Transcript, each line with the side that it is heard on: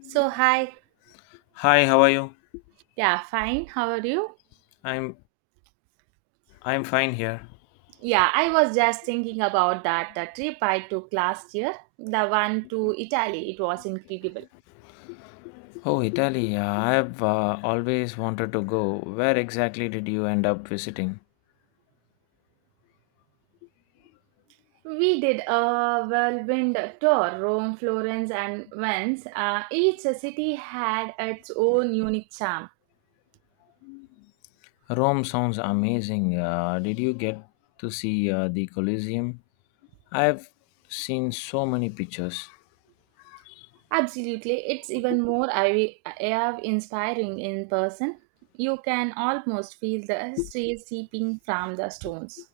right: So, hi.
left: Hi, how are you?
right: Yeah, fine. How are you?
left: I'm I'm fine here.
right: Yeah, I was just thinking about that trip I took last year, the one to Italy. It was incredible.
left: Oh,
right: We did a whirlwind tour: Rome, Florence, and Venice. Each city had its own unique charm.
left: Rome sounds amazing. Did you get to see the Colosseum? I've seen so many pictures.
right: Absolutely, it's even more inspiring in person. You can almost feel the history seeping from the stones.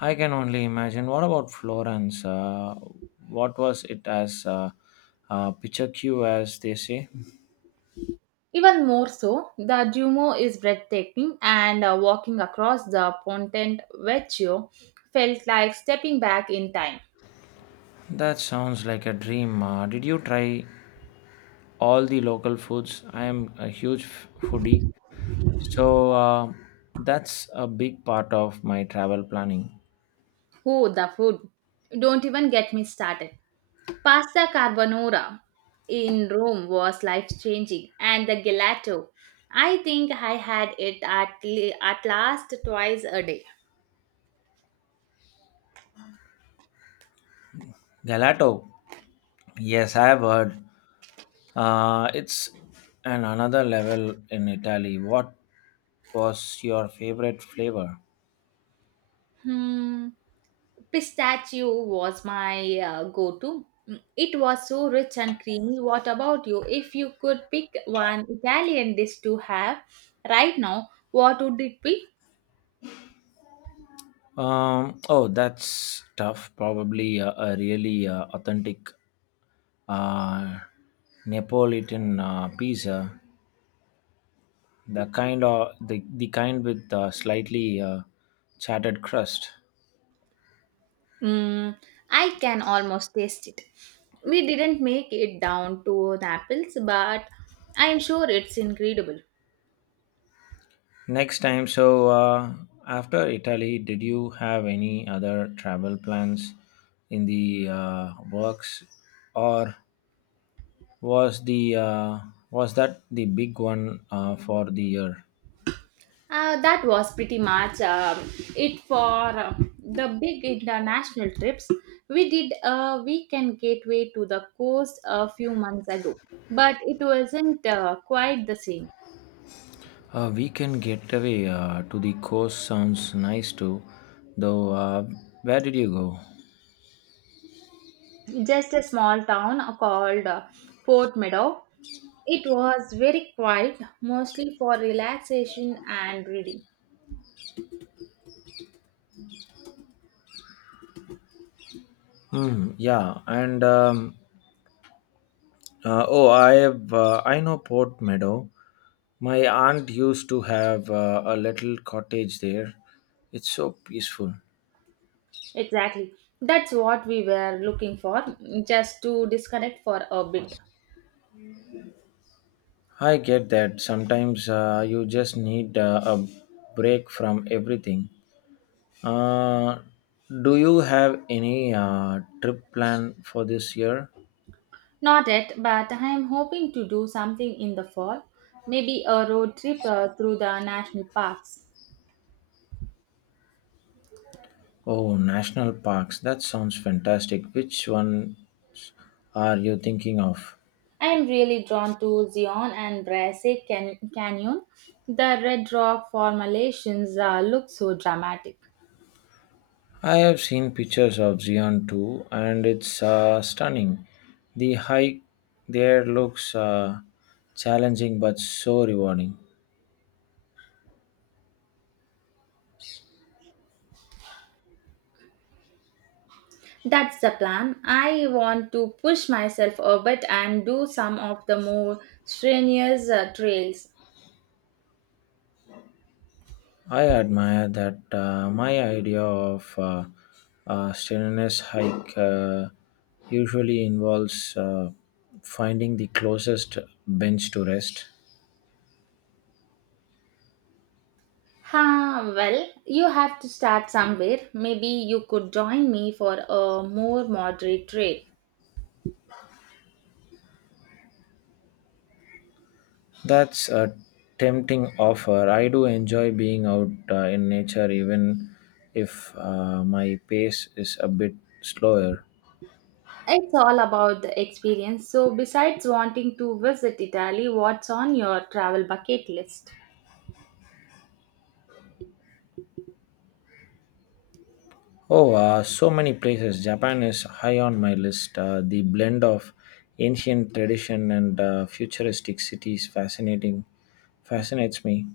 left: I can only imagine. What about Florence? What was it as picture queue, as they say?
right: Even more so, the Duomo is breathtaking, and walking across the Ponte Vecchio felt like stepping back in time.
left: That sounds like a dream. Did you try all the local foods? I am a huge foodie, so that's a big part of my travel planning.
right: Oh, the food! Don't even get me started. Pasta carbonara in Rome was life changing, and the gelato. I think I had it at last twice a day.
left: Galato. Yes, I have heard. It's an another level in Italy. What was your favorite flavor?
right: Hmm. Pistachio was my go to. It was so rich and creamy. What about you? If you could pick one Italian dish to have right now, what would it be?
left: Oh, that's tough. Probably a really authentic uh, Neapolitan pizza. The kind of the kind with slightly chatted crust.
right: Mm, I can almost taste it. We didn't make it down to Naples, but I'm sure it's incredible.
left: Next time, so after Italy, did you have any other travel plans in the works, or was the uh, was that the big one for the year?
right: That was pretty much, it for the big international trips. We did a weekend gateway to the coast a few months ago, but it wasn't quite the same.
left: A weekend getaway to the coast sounds nice too, though. Where did you go?
right: Just a small town called Port Meadow. It was very quiet, mostly for relaxation and reading.
left: Mm, yeah, and oh, I know Port Meadow. My aunt used to have a little cottage there. It's so peaceful.
right: Exactly. That's what we were looking for, just to disconnect for a bit.
left: I get that. Sometimes you just need a break from everything. Uh, do you have any trip plan for this year?
right: Not yet, but I am hoping to do something in the fall, maybe a road trip through the national parks.
left: Oh, national parks. That sounds fantastic. Which one are you thinking of?
right: I am really drawn to Zion and Brasse Canyon. The red rock formations look so dramatic.
left: I have seen pictures of Xi'an too, and it's stunning. The hike there looks challenging but so rewarding.
right: That's the plan. I want to push myself a bit and do some of the more strenuous trails.
left: I admire that, my idea of a strenuous hike usually involves finding the closest bench to rest.
right: Huh, well, you have to start somewhere. Maybe you could join me for a more moderate trail.
left: That's a tempting offer. I do enjoy being out in nature, even if my pace is a bit slower.
right: It's all about the experience. So, besides wanting to visit Italy, what's on your travel bucket list?
left: Oh, so many places. Japan is high on my list. The blend of ancient tradition and futuristic cities fascinating fascinates me.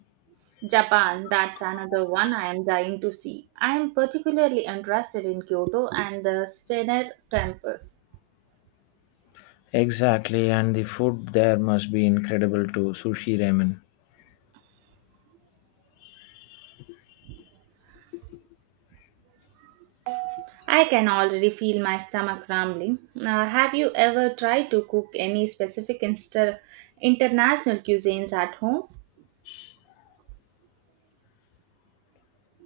right: Japan, that's another one I am dying to see. I am particularly interested in Kyoto and the Steiner temples.
left: Exactly, and the food there must be incredible too. Sushi ramen.
right: I can already feel my stomach rumbling. Now, have you ever tried to cook any specific international cuisines at home?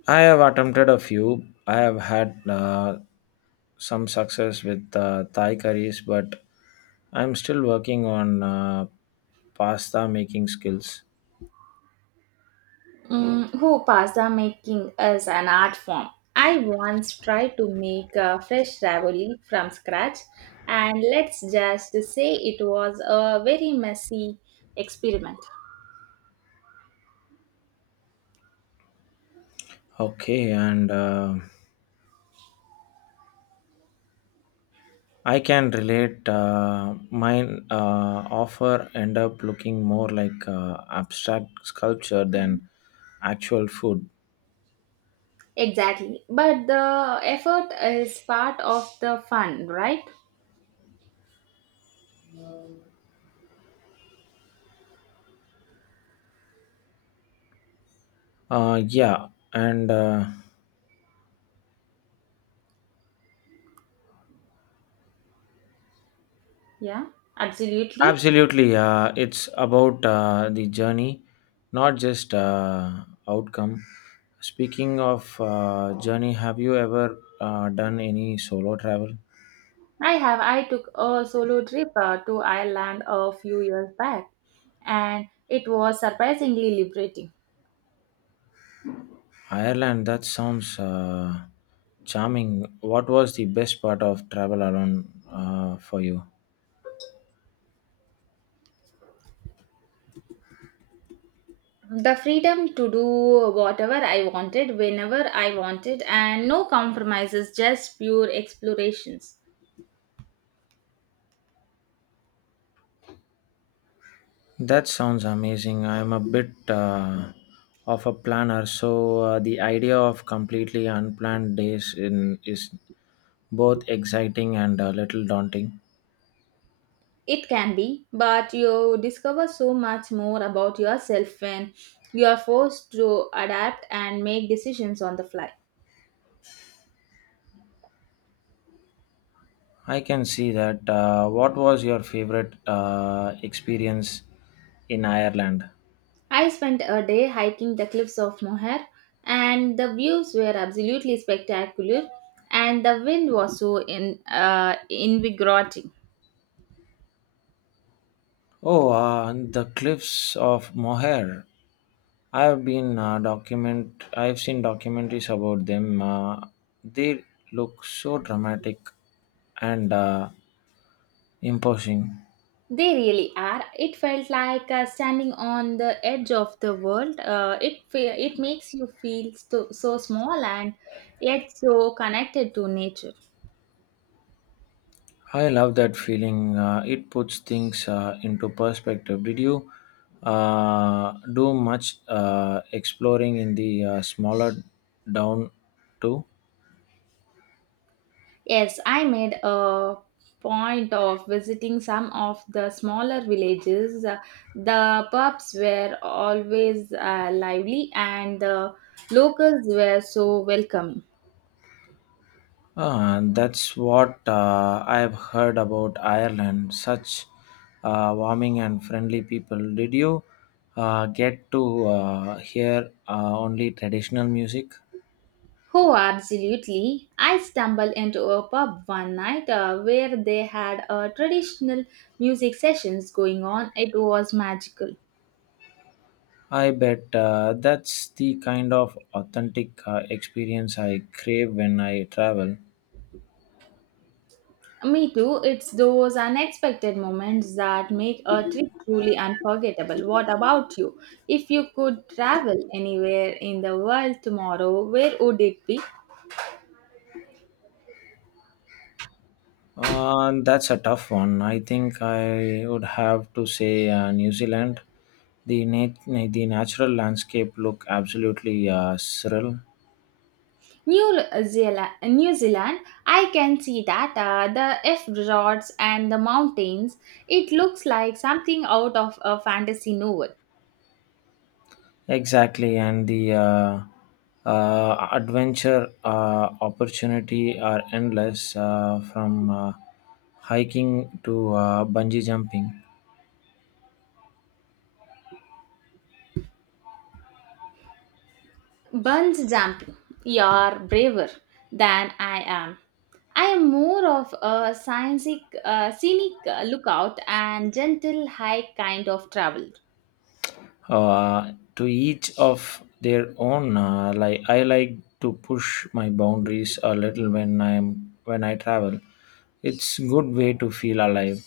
left: I have attempted a few. I have had some success with Thai curries, but I'm still working on pasta making skills.
right: Mm, who pasta making is an art form. I once tried to make a fresh ravioli from scratch, and let's just say it was a very messy experiment.
left: Okay, and I can relate. Mine offer end up looking more like abstract sculpture than actual food.
right: Exactly, but the effort is part of the fun, right?
left: Yeah, and
right: Yeah, absolutely.
left: absolutely. It's about the journey, not just outcome. Speaking of journey, have you ever done any solo travel?
right: I have. I took a solo trip to Ireland a few years back, and it was surprisingly liberating.
left: Ireland, that sounds charming. What was the best part of travel alone for you?
right: The freedom to do whatever I wanted, whenever I wanted, and no compromises, just pure explorations.
left: That sounds amazing. I'm a bit of a planner, so the idea of completely unplanned days in is both exciting and a little daunting.
right: It can be, but you discover so much more about yourself when you are forced to adapt and make decisions on the fly.
left: I can see that. What was your favorite experience in Ireland?
right: I spent a day hiking the cliffs of Moher, and the views were absolutely spectacular, and the wind was so invigorating.
left: Oh, the cliffs of Moher. I've been document. I've seen documentaries about them. They look so dramatic and imposing.
right: They really are. It felt like standing on the edge of the world. It makes you feel so, so small and yet so connected to nature.
left: I love that feeling. It puts things into perspective. Did you do much exploring in the smaller down too?
right: Yes, I made a point of visiting some of the smaller villages. The pubs were always lively and the locals were so welcoming.
left: Ah, and that's what, I have heard about Ireland. Such warming and friendly people. Did you get to hear only traditional music?
right: Oh, absolutely. I stumbled into a pub one night where they had traditional music sessions going on. It was magical.
left: I bet, that's the kind of authentic experience I crave when I travel.
right: Me too. It's those unexpected moments that make a trip truly unforgettable. What about you? If you could travel anywhere in the world tomorrow, where would it be?
left: That's a tough one. I think I would have to say New Zealand. The natural landscape look absolutely surreal.
right: New Zealand, I can see that the F resorts and the mountains. It looks like something out of a fantasy novel.
left: Exactly, and the adventure opportunity are endless from hiking to bungee jumping.
right: Bunch jumping, you're braver than I am. I am more of a scenic lookout and gentle hike kind of travel.
left: To each of their own. Like I like to push my boundaries a little when I'm when I travel. It's good way to feel alive.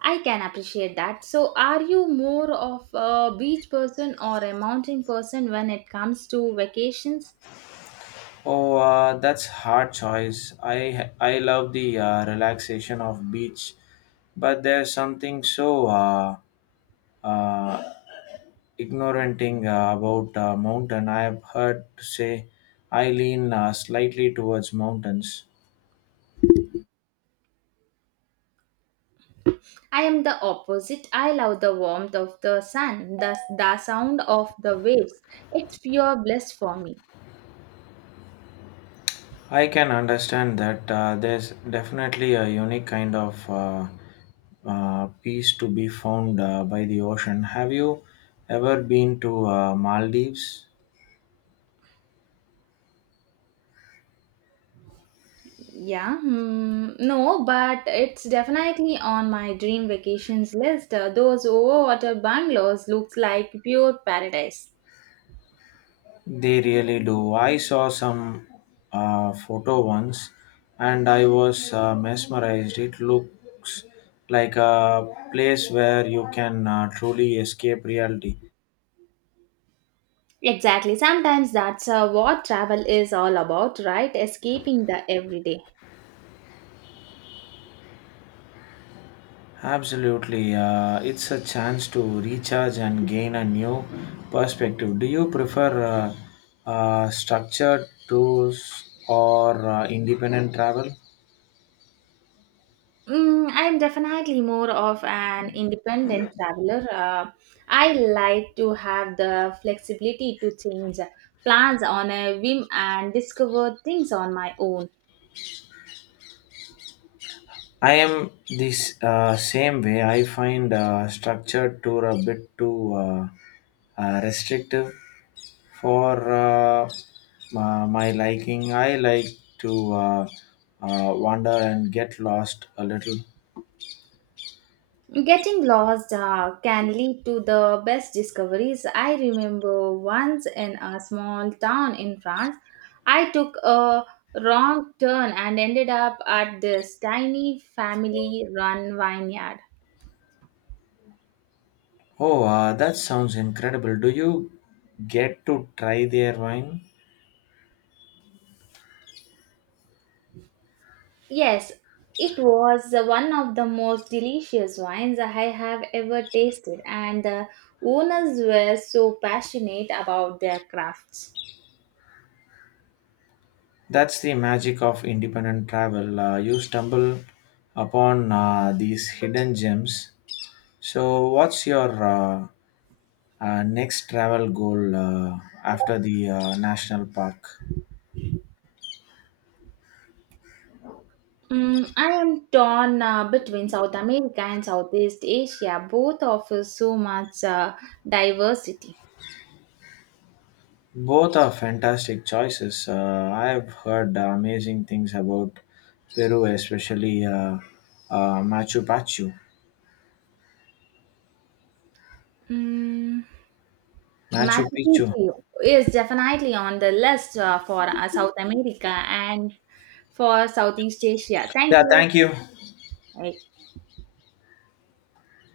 right: I can appreciate that. So, are you more of a beach person or a mountain person when it comes to vacations?
left: Oh, that's hard choice. I love the relaxation of beach, but there's something so uh, ignoranting about mountain. I have heard to say I lean slightly towards mountains.
right: I am the opposite. I love the warmth of the sun, the sound of the waves. It's pure bliss for me.
left: I can understand that, there's definitely a unique kind of peace to be found by the ocean. Have you ever been to Maldives?
right: Yeah, hmm, no, but it's definitely on my dream vacations list. Those overwater bungalows looks like pure paradise.
left: They really do. I saw some photo once and I was mesmerized. It looks like a place where you can truly escape reality.
right: Exactly. Sometimes that's what travel is all about, right? Escaping the everyday.
left: Absolutely. It's a chance to recharge and gain a new perspective. Do you prefer structured tours or independent travel?
right: Mm, I'm definitely more of an independent traveler. I like to have the flexibility to change plans on a whim and discover things on my own.
left: I am this same way. I find structured tour a bit too restrictive for my, my liking. I like to wander and get lost a little.
right: Getting lost can lead to the best discoveries. I remember once in a small town in France, I took a wrong turn and ended up at this tiny family run vineyard.
left: Oh, that sounds incredible. Do you get to try their wine?
right: Yes, it was one of the most delicious wines I have ever tasted, and the owners were so passionate about their crafts.
left: That's the magic of independent travel. You stumble upon these hidden gems. So, what's your next travel goal after the national park.
right: Mm, I am torn between South America and Southeast Asia. Both offer so much diversity.
left: Both are fantastic choices. I have heard amazing things about Peru, especially Machu Picchu.
right: Mm,
left: Machu
right: Machu
left: Picchu.
right: Picchu is definitely on the list for South America and for Southeast Asia. Thank
left: Yeah,
right: you.
left: thank you.
right: Bye.